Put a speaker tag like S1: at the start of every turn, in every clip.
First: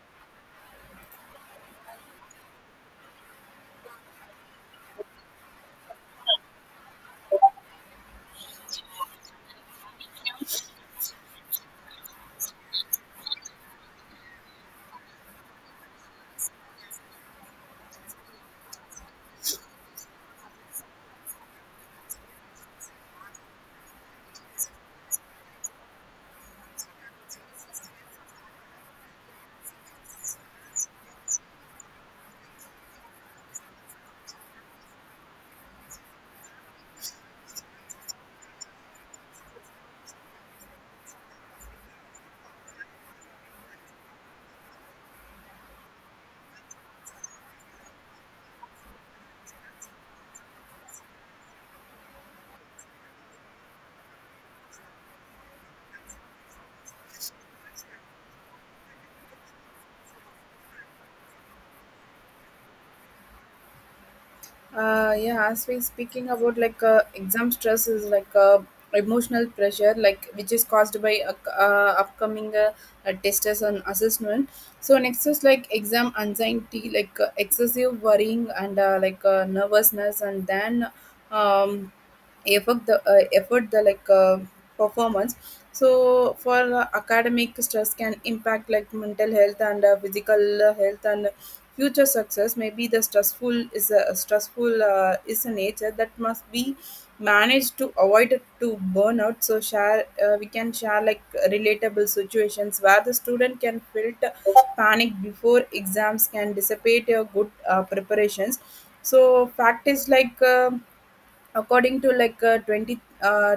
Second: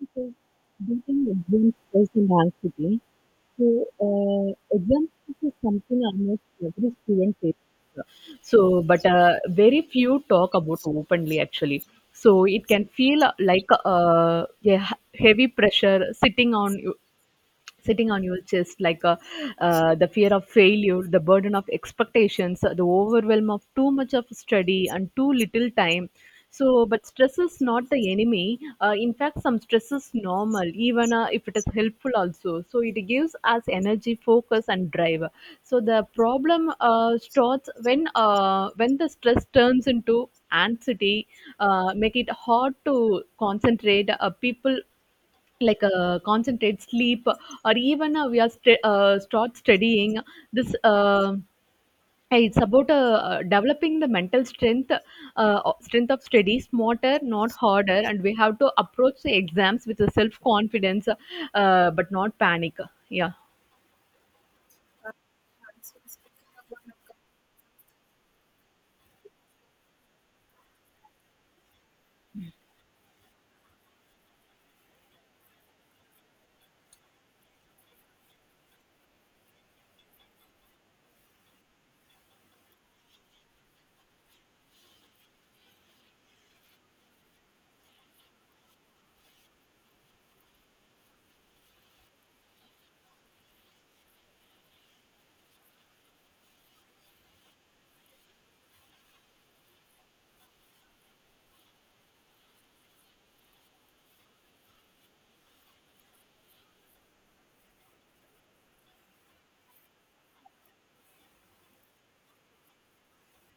S1: Because beating exams personality. So, uh, exams is something almost every student faces. But very few talk about openly actually. So it can feel like a heavy pressure sitting on you sitting on your chest like the fear of failure, the burden of expectations, the overwhelm of too much of study and too little time. But stress is not the enemy. In fact, some stress is normal, even if it is helpful also, so it gives us energy, focus and drive. So the problem starts when the stress turns into anxiety, make it hard to concentrate people like concentrate, sleep, or even start studying this. Hey, it's about developing the mental strength of study smarter, not harder, and we have to approach the exams with a self confidence, but not panic. Yeah.
S2: Yeah, as we speaking about like exam stress is like emotional pressure like which is caused by upcoming tests and assessment. So next is like exam anxiety like excessive worrying and nervousness and then um effort the like performance. So for academic stress can impact like mental health and physical health and future success. May be the stressful is a nature that must be managed to avoid it to burnout. So share we can share like relatable situations where the student can filter panic before exams can dissipate your good preparations. So fact is like. According to like 20 uh,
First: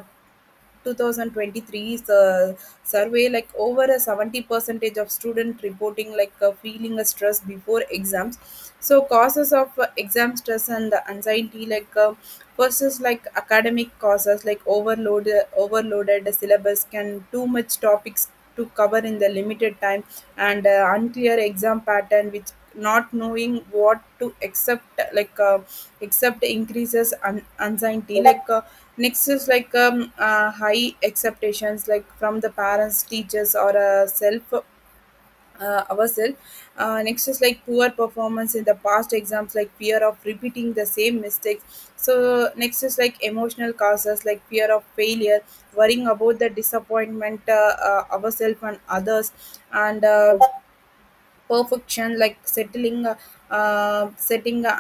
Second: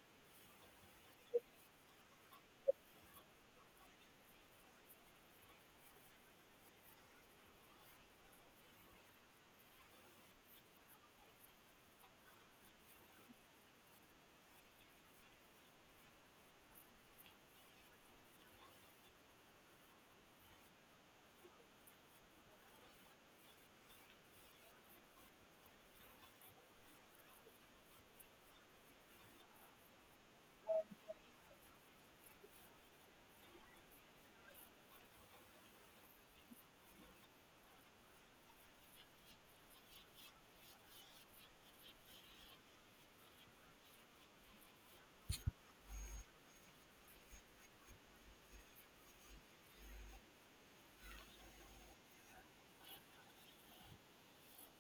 S2: 2023 survey, like over a 70 percentage of student reporting like feeling a stress before exams. So causes of exam stress and the anxiety, like first is like academic causes like overloaded syllabus can too much topics to cover in the limited time, and unclear exam pattern which not knowing what to accept, like accept increases anxiety like Next is like high expectations, like from the parents, teachers, or self, ourselves. Next is like poor performance in the past exams, like fear of repeating the same mistakes. So next is like emotional causes, like fear of failure, worrying about the disappointment ourselves and others, and perfection like settling setting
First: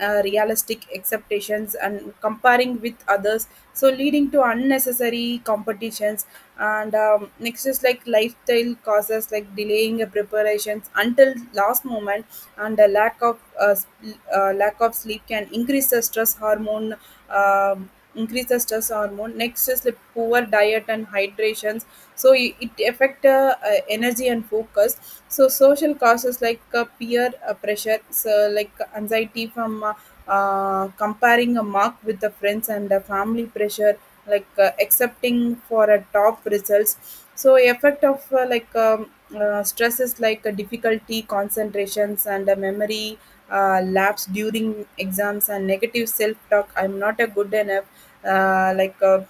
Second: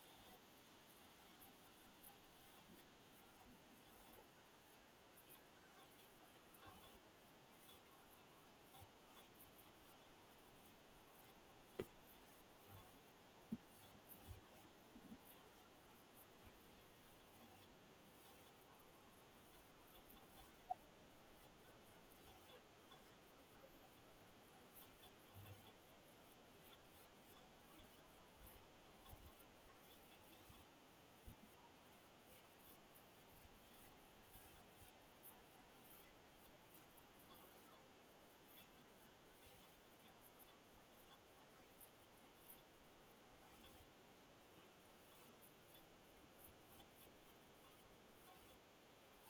S2: unrealistic expectations and comparing with others, so leading to unnecessary competitions. And next is like lifestyle causes like delaying preparations until last moment, and the lack of lack of sleep can increase the stress hormone um, increase the stress hormone. Next is like poor diet and hydrations, so it affect energy and focus. So social causes like peer pressure, so like anxiety from comparing a mark with the friends and the family pressure, like accepting for a top results. So effect of stresses like difficulty concentrations and memory lapse during exams, and negative self talk, I'm not a good enough, uh, like uh,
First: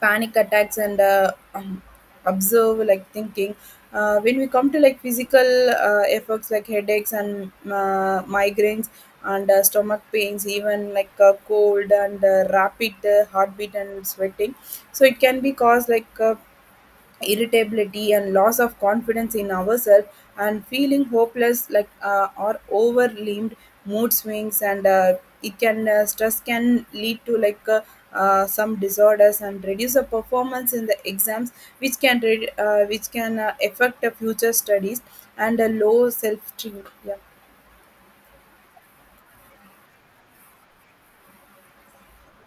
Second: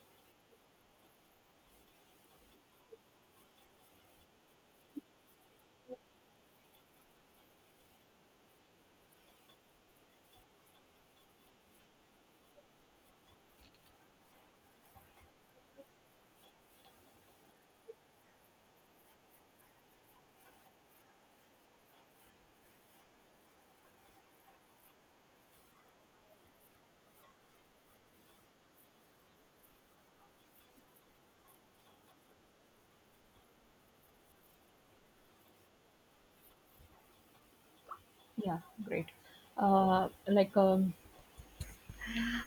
S2: panic attacks and observe like thinking. When we come to like physical effects like headaches and migraines and stomach pains, even like cold and rapid heartbeat and sweating. So it can be caused like irritability and loss of confidence in ourselves, and feeling hopeless like or overwhelmed, mood swings, and it can stress can lead to some disorders and reduce the performance in the exams, which can affect the future studies and a low self. Yeah.
S1: Yeah, great. Uh, like um,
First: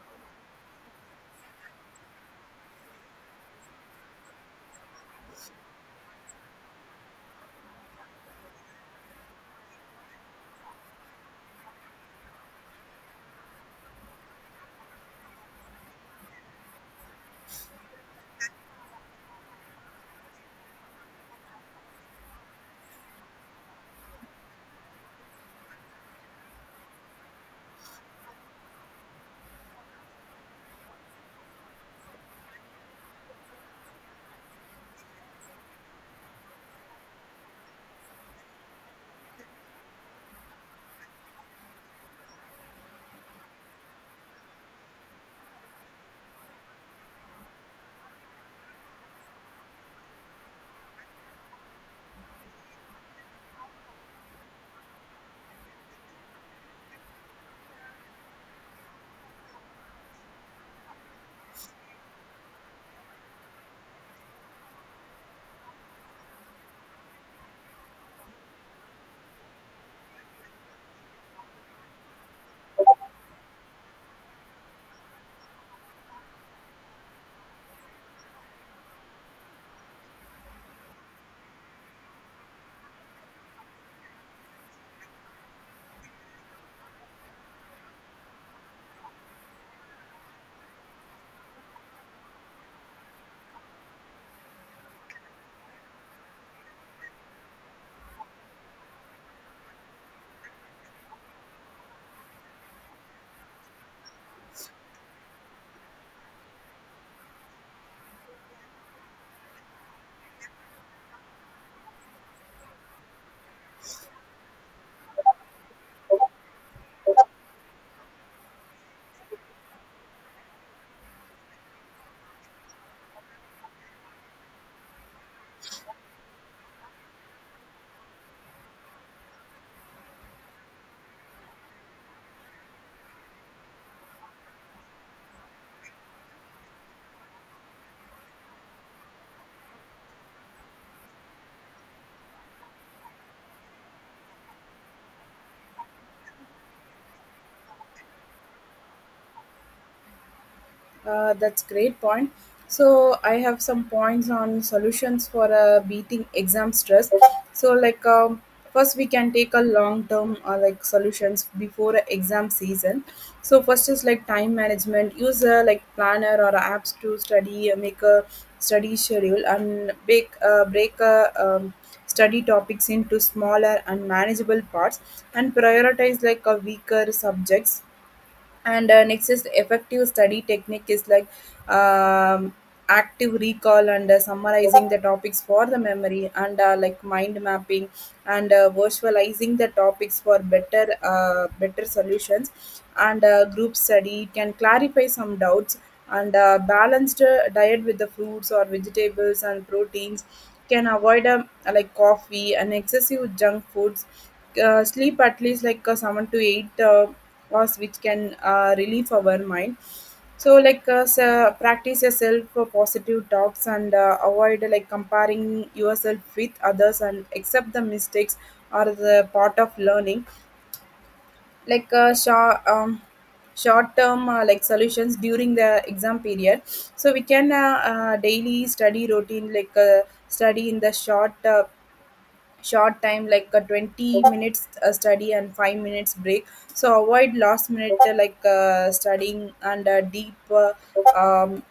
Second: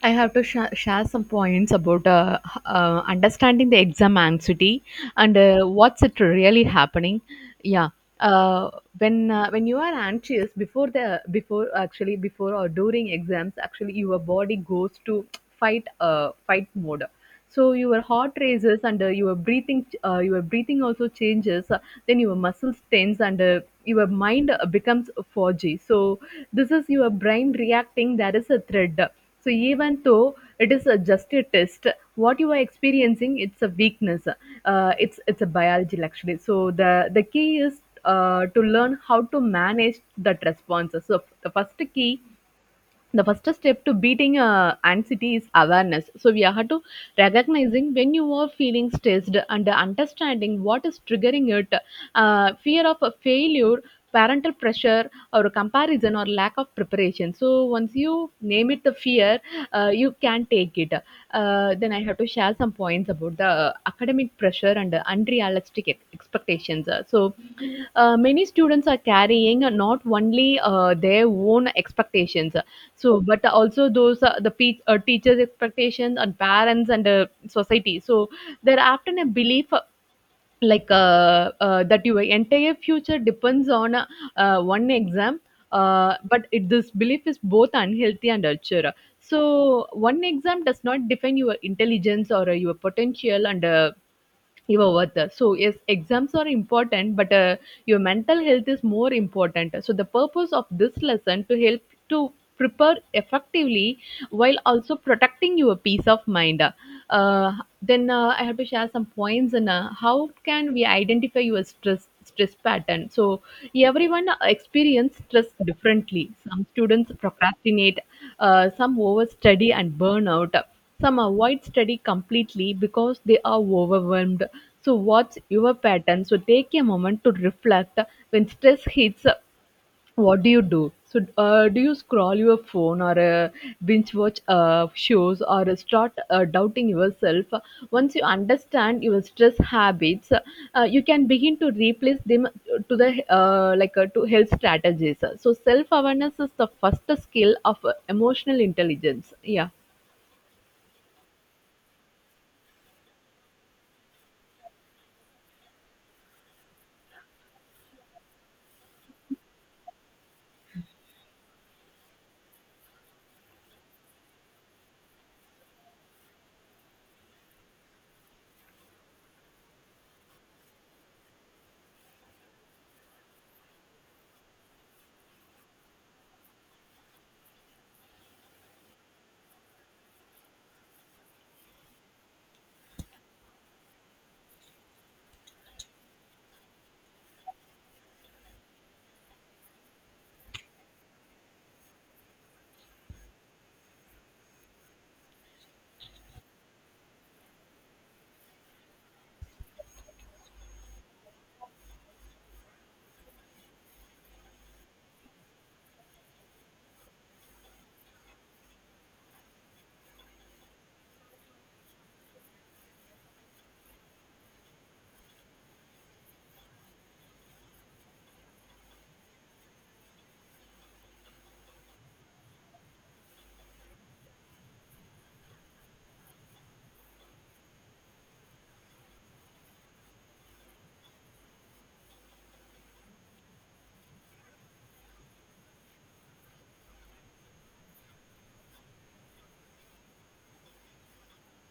S1: I have to share some points about understanding the exam anxiety and what's it really happening. Yeah, uh, when when you are anxious before the before actually before or during exams, actually your body goes to fight mode. So your heart races and your breathing also changes, then your muscles tense and your mind becomes foggy. So this is your brain reacting, there is a thread. So even though it is just a test, what you are experiencing it's a weakness, it's it's a biology actually. So the key is to learn how to manage that response. So the first key, the first step to beating anxiety is awareness. So we have to recognizing when you are feeling stressed and understanding what is triggering it, fear of a failure, parental pressure, or comparison, or lack of preparation. So once you name it, the fear, you can take it. Then I have to share some points about the academic pressure and the unrealistic expectations. So, many students are carrying not only their own expectations, but also those teachers' expectations and parents and society. So, there often a belief like that your entire future depends on one exam, but this belief is both unhealthy and ulcer. So one exam does not define your intelligence or your potential and your worth. So yes, exams are important, but your mental health is more important. So the purpose of this lesson to help to prepare effectively while also protecting your peace of mind. Then I have to share some points and how can we identify your stress pattern. So everyone experiences stress differently. Some students procrastinate, some overstudy and burn out, some avoid study completely because they are overwhelmed. So, what's your pattern? So, take a moment to reflect when stress hits. What do you do? So, do you scroll your phone or binge watch shows, or start doubting yourself? Once you understand your stress habits, you can begin to replace them to the to health strategies. So, self awareness is the first skill of emotional intelligence. Yeah.
S2: That's great point. So I have some points on solutions for beating exam stress. So first we can take a long term like solutions before a exam season. So first is like time management. Use a like planner or apps to study, make a study schedule, and break a study topics into smaller and manageable parts, and prioritize like a weaker subjects. And next is effective study technique is like um, active recall and summarizing the topics for the memory, and like mind mapping and virtualizing the topics for better solutions. And group study can clarify some doubts. And balanced diet with the fruits or vegetables and proteins can avoid like coffee and excessive junk foods. Sleep at least like 7 to 8 laws, which can relieve our mind. So so practice yourself for positive talks and avoid like comparing yourself with others, and accept the mistakes are the part of learning. Short short term like solutions during the exam period, so we can daily study routine like study in the short time like a 20 minutes study and 5 minutes break. So avoid last minute studying, and deep um,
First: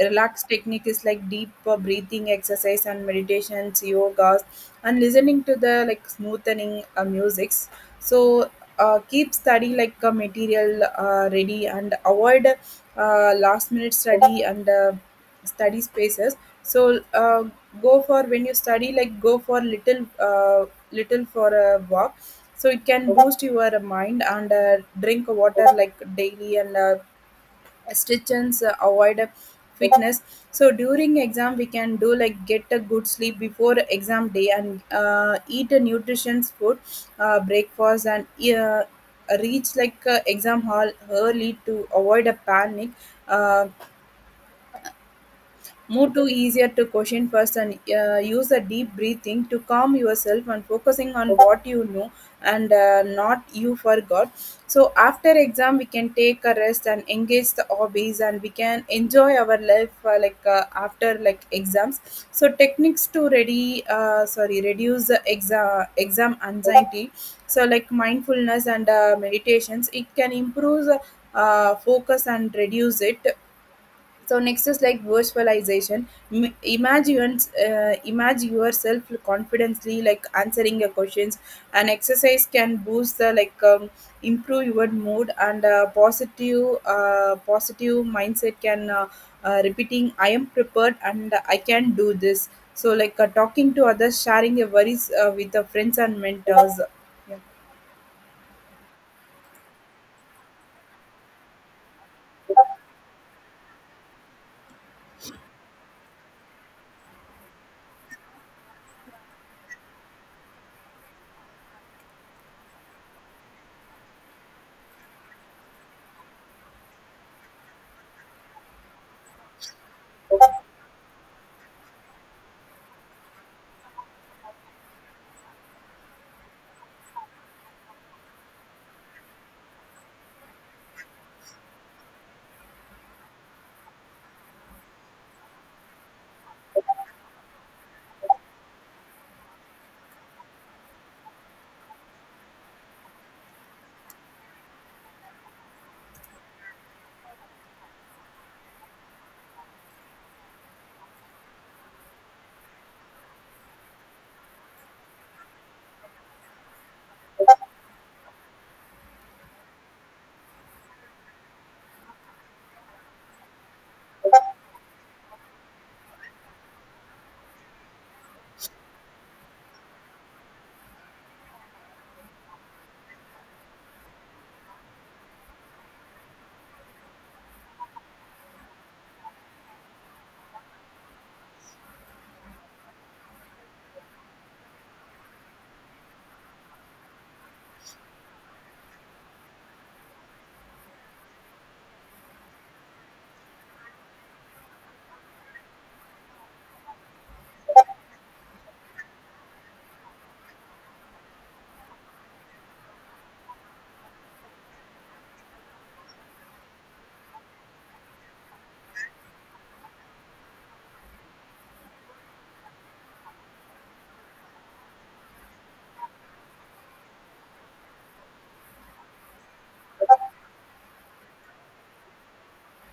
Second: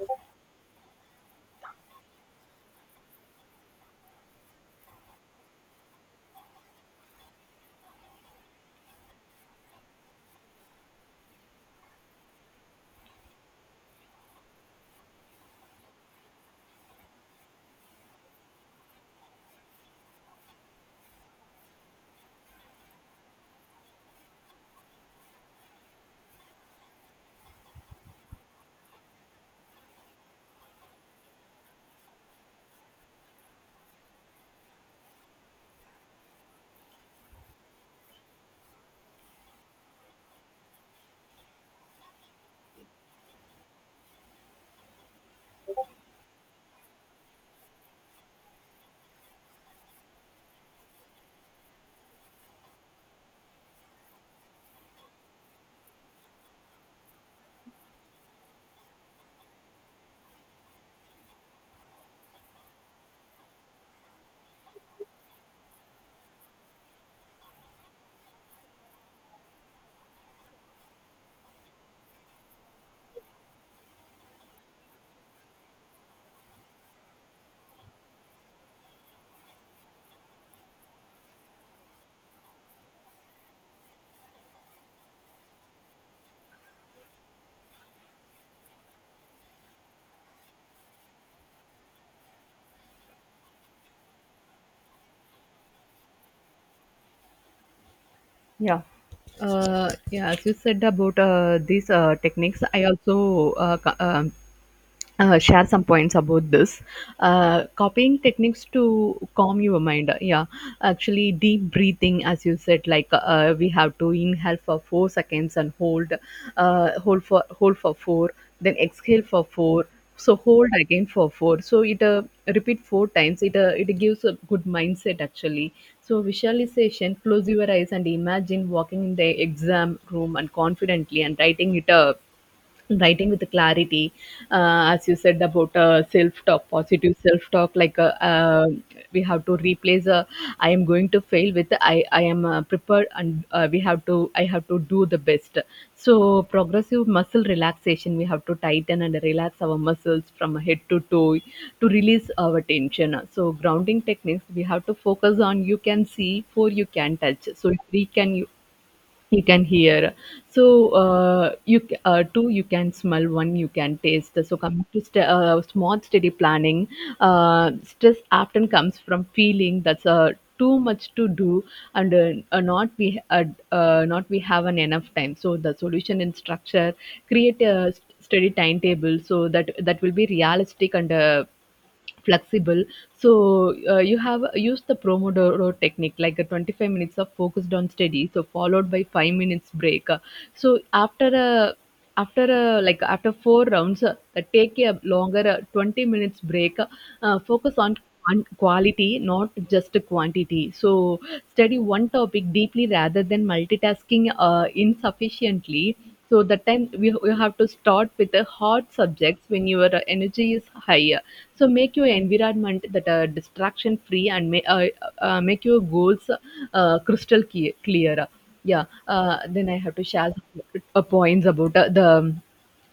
S2: relax technique is like deep breathing exercise and meditations, yogas, and listening to the like smoothening musics. So keep study like material ready, and avoid last minute study and study spaces. So go for, when you study, like go for little for a walk, so it can boost your mind. And drink water like daily, and stitches avoid fitness. So during exam we can do like get a good sleep before exam day, and eat a nutritious food breakfast, and uh, reach like exam hall early to avoid a panic. uh, Move to easier to question first, and use a deep breathing to calm yourself and focusing on what you know and not you forgot. So after exam, we can take a rest and engage the hobbies, and we can enjoy our life after like exams. So techniques to ready sorry reduce the exam exam anxiety. So like mindfulness and meditations, it can improve focus and reduce it. So next is like virtualization. Imagine imagine yourself confidently like answering your questions. An exercise can boost the like improve your mood, and positive mindset can repeating, I am prepared and I can do this. So talking to others, sharing your worries with the friends and mentors. Yeah.
S1: Yeah, as you said about these techniques, I also share some points about this copying techniques to calm your mind. Yeah, actually deep breathing, as you said, like we have to inhale for 4 seconds and hold for four, then exhale for four, so hold again for four. So it repeat four times. It it gives a good mindset actually. So visualization, close your eyes and imagine walking in the exam room and confidently and writing it up, writing with clarity. As you said about self-talk, positive self-talk, we have to replace I am going to fail with I am prepared and we have to, I have to do the best. So progressive muscle relaxation, we have to tighten and relax our muscles from head to toe to release our tension. So grounding techniques, we have to focus on, you can see for, you can touch, so if we can, you can hear, so two you can smell, one you can taste. So coming to small steady planning, stress often comes from feeling that's too much to do and not we have an enough time. So the solution in structure, create a steady timetable, so that that will be realistic and flexible. So you have used the pomodoro technique like a 25 minutes of focused on study, so followed by 5 minutes break. So after four rounds, take a longer 20 minutes break. Focus on quality, not just quantity. So study one topic deeply rather than multitasking insufficiently. So you have to start with the hot subjects when your energy is higher. So make your environment that are distraction free and make your goals crystal clear, clearer. Yeah. Then I have to share the, points about uh, the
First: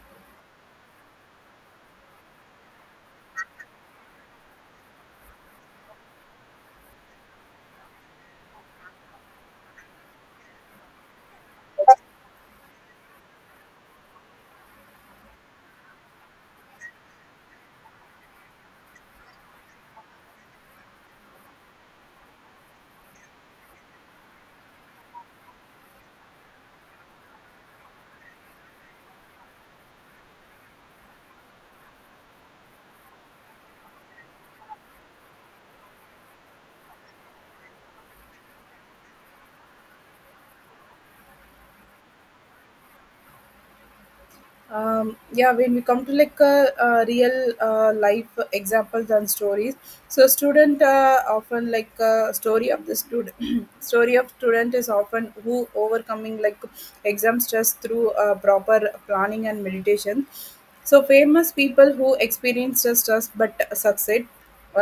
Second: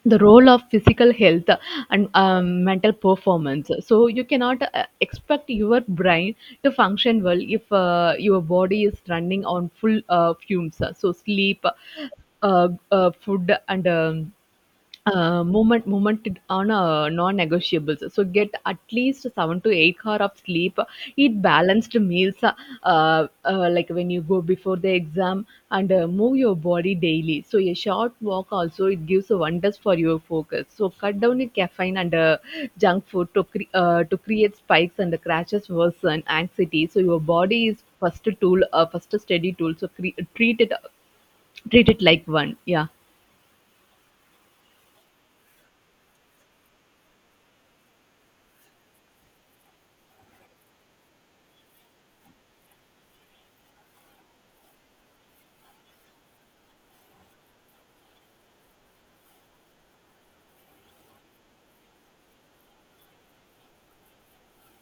S1: the role of physical health and mental performance. So you cannot expect your brain to function well if your body is running on full fumes. So sleep, food and movement is on non-negotiables. So get at least 7 to 8 hour of sleep, eat balanced meals, uh, when you go before the exam and move your body daily. So a short walk also it gives wonders for your focus. So cut down your caffeine and junk food to create spikes and the crashes worsen anxiety. So your body is first tool, first steady tool, so treat it, treat it like one. Yeah.
S2: Yeah, when we come to like a, real life examples and stories. So student often like a story of the student. Story of student is often who overcoming like exam stress through proper planning and meditation. So famous people who experienced the stress but succeed,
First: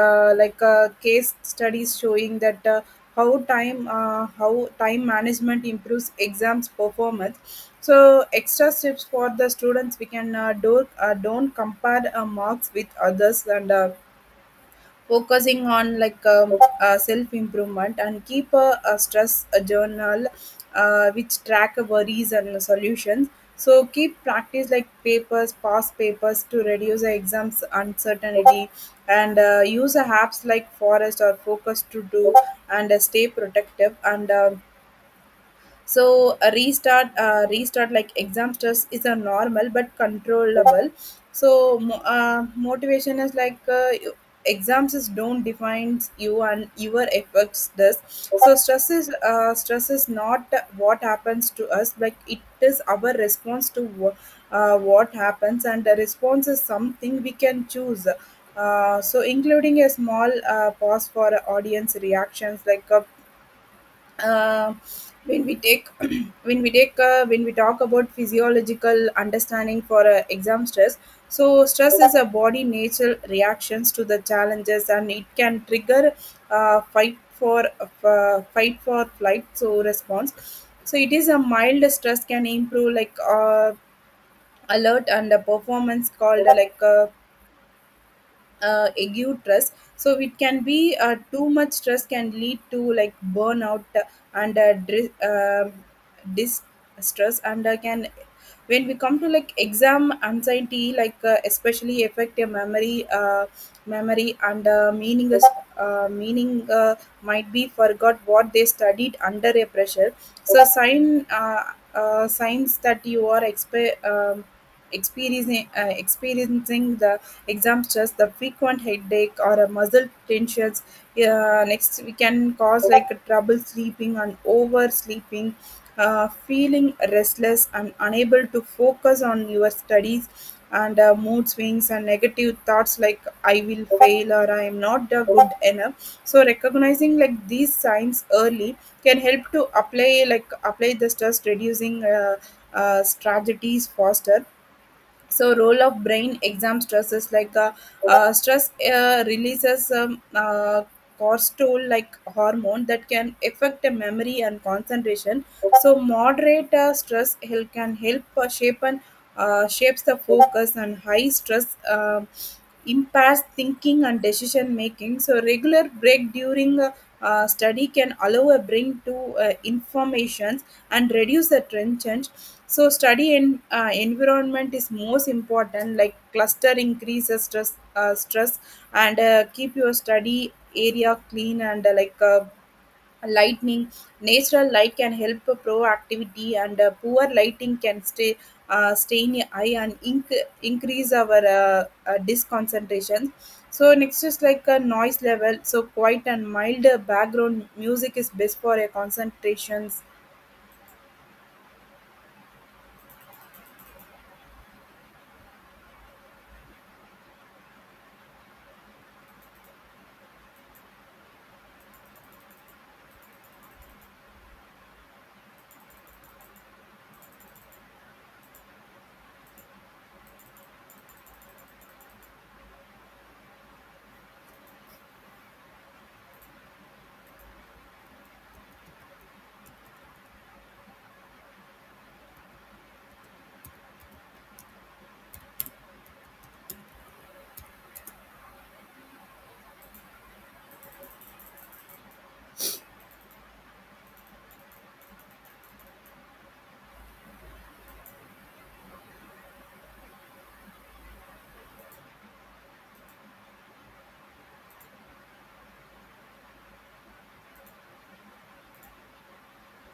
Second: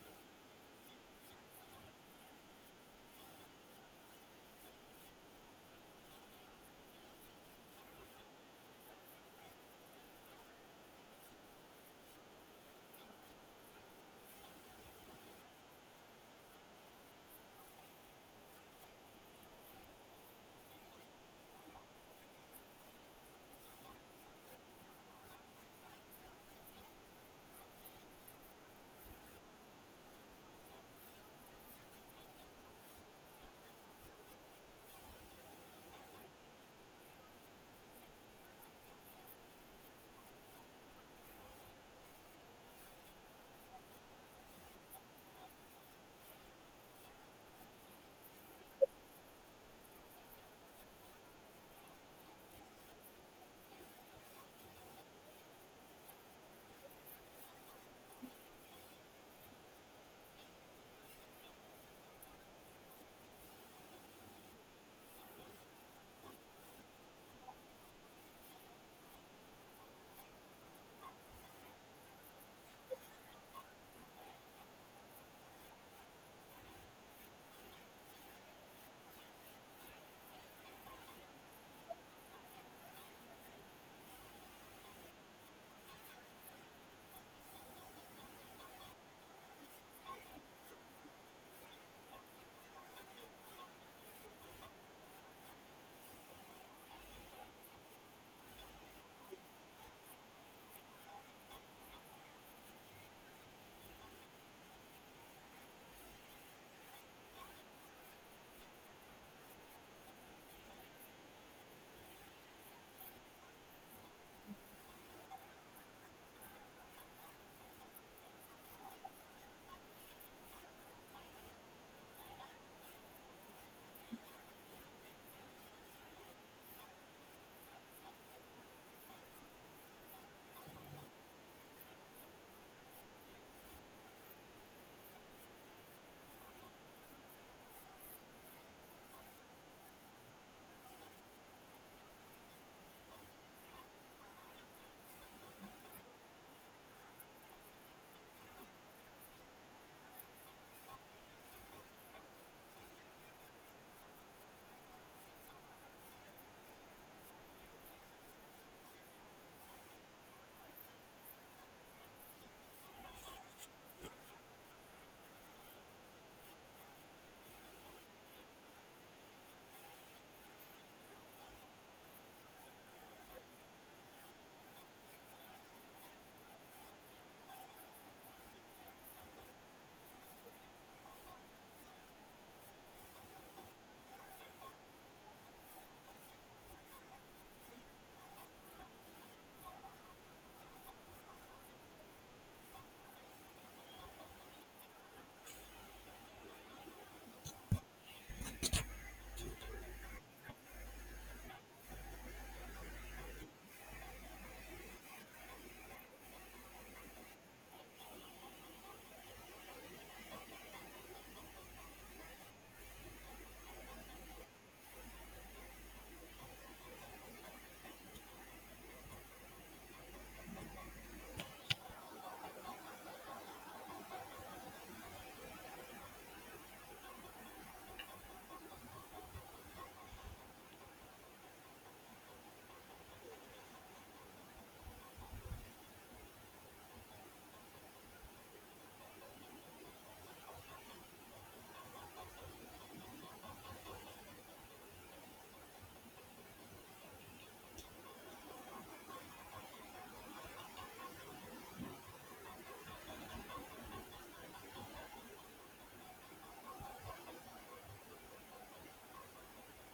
S2: case studies showing that how time management improves exams performance. So extra steps for the students, we can do don't compare marks with others, and focusing on like self improvement, and keep a stress a journal which track worries and solutions. So keep practice like papers, past papers to reduce the exams uncertainty, and use the apps like Forest or Focus to do, and stay protective and. So a restart like exam stress is a normal but controllable. So motivation is like exams is don't defines you, and your efforts does. So stress is not what happens to us, like it is our response to what happens, and the response is something we can choose. So including a small pause for audience reactions like a uh, when we take when we talk about physiological understanding for exam stress. So stress is a body natural reactions to the challenges, and it can trigger uh, fight for fight for flight so response. So it is a mild stress can improve like alert and the performance, called ague stress. So it can be too much stress can lead to like burnout and distress and can, when we come to like exam anxiety like especially affect your memory memory and meaningless meaning might be forgot what they studied under a pressure. So signs that you are experiencing the exam stress, the frequent headache or a muscle tensions. Next, we can cause like trouble sleeping and oversleeping. Feeling restless and unable to focus on your studies, and mood swings and negative thoughts like I will fail, or I am not good enough. So recognizing like these signs early can help to apply like apply the stress reducing strategies faster. So role of brain exam stresses like stress releases cortisol like hormone that can affect the memory and concentration. So moderate stress help can help shapes the focus, and high stress impairs thinking and decision making. So regular break during study can allow a brain to informations and reduce the tension. So study and environment is most important. Like cluster increases stress, and keep your study area clean and lightning, natural light can help proactivity, and poor lighting can stay stain your eye and increase our disconcentration. So next is like a noise level, so quiet and mild background music is best for a concentrations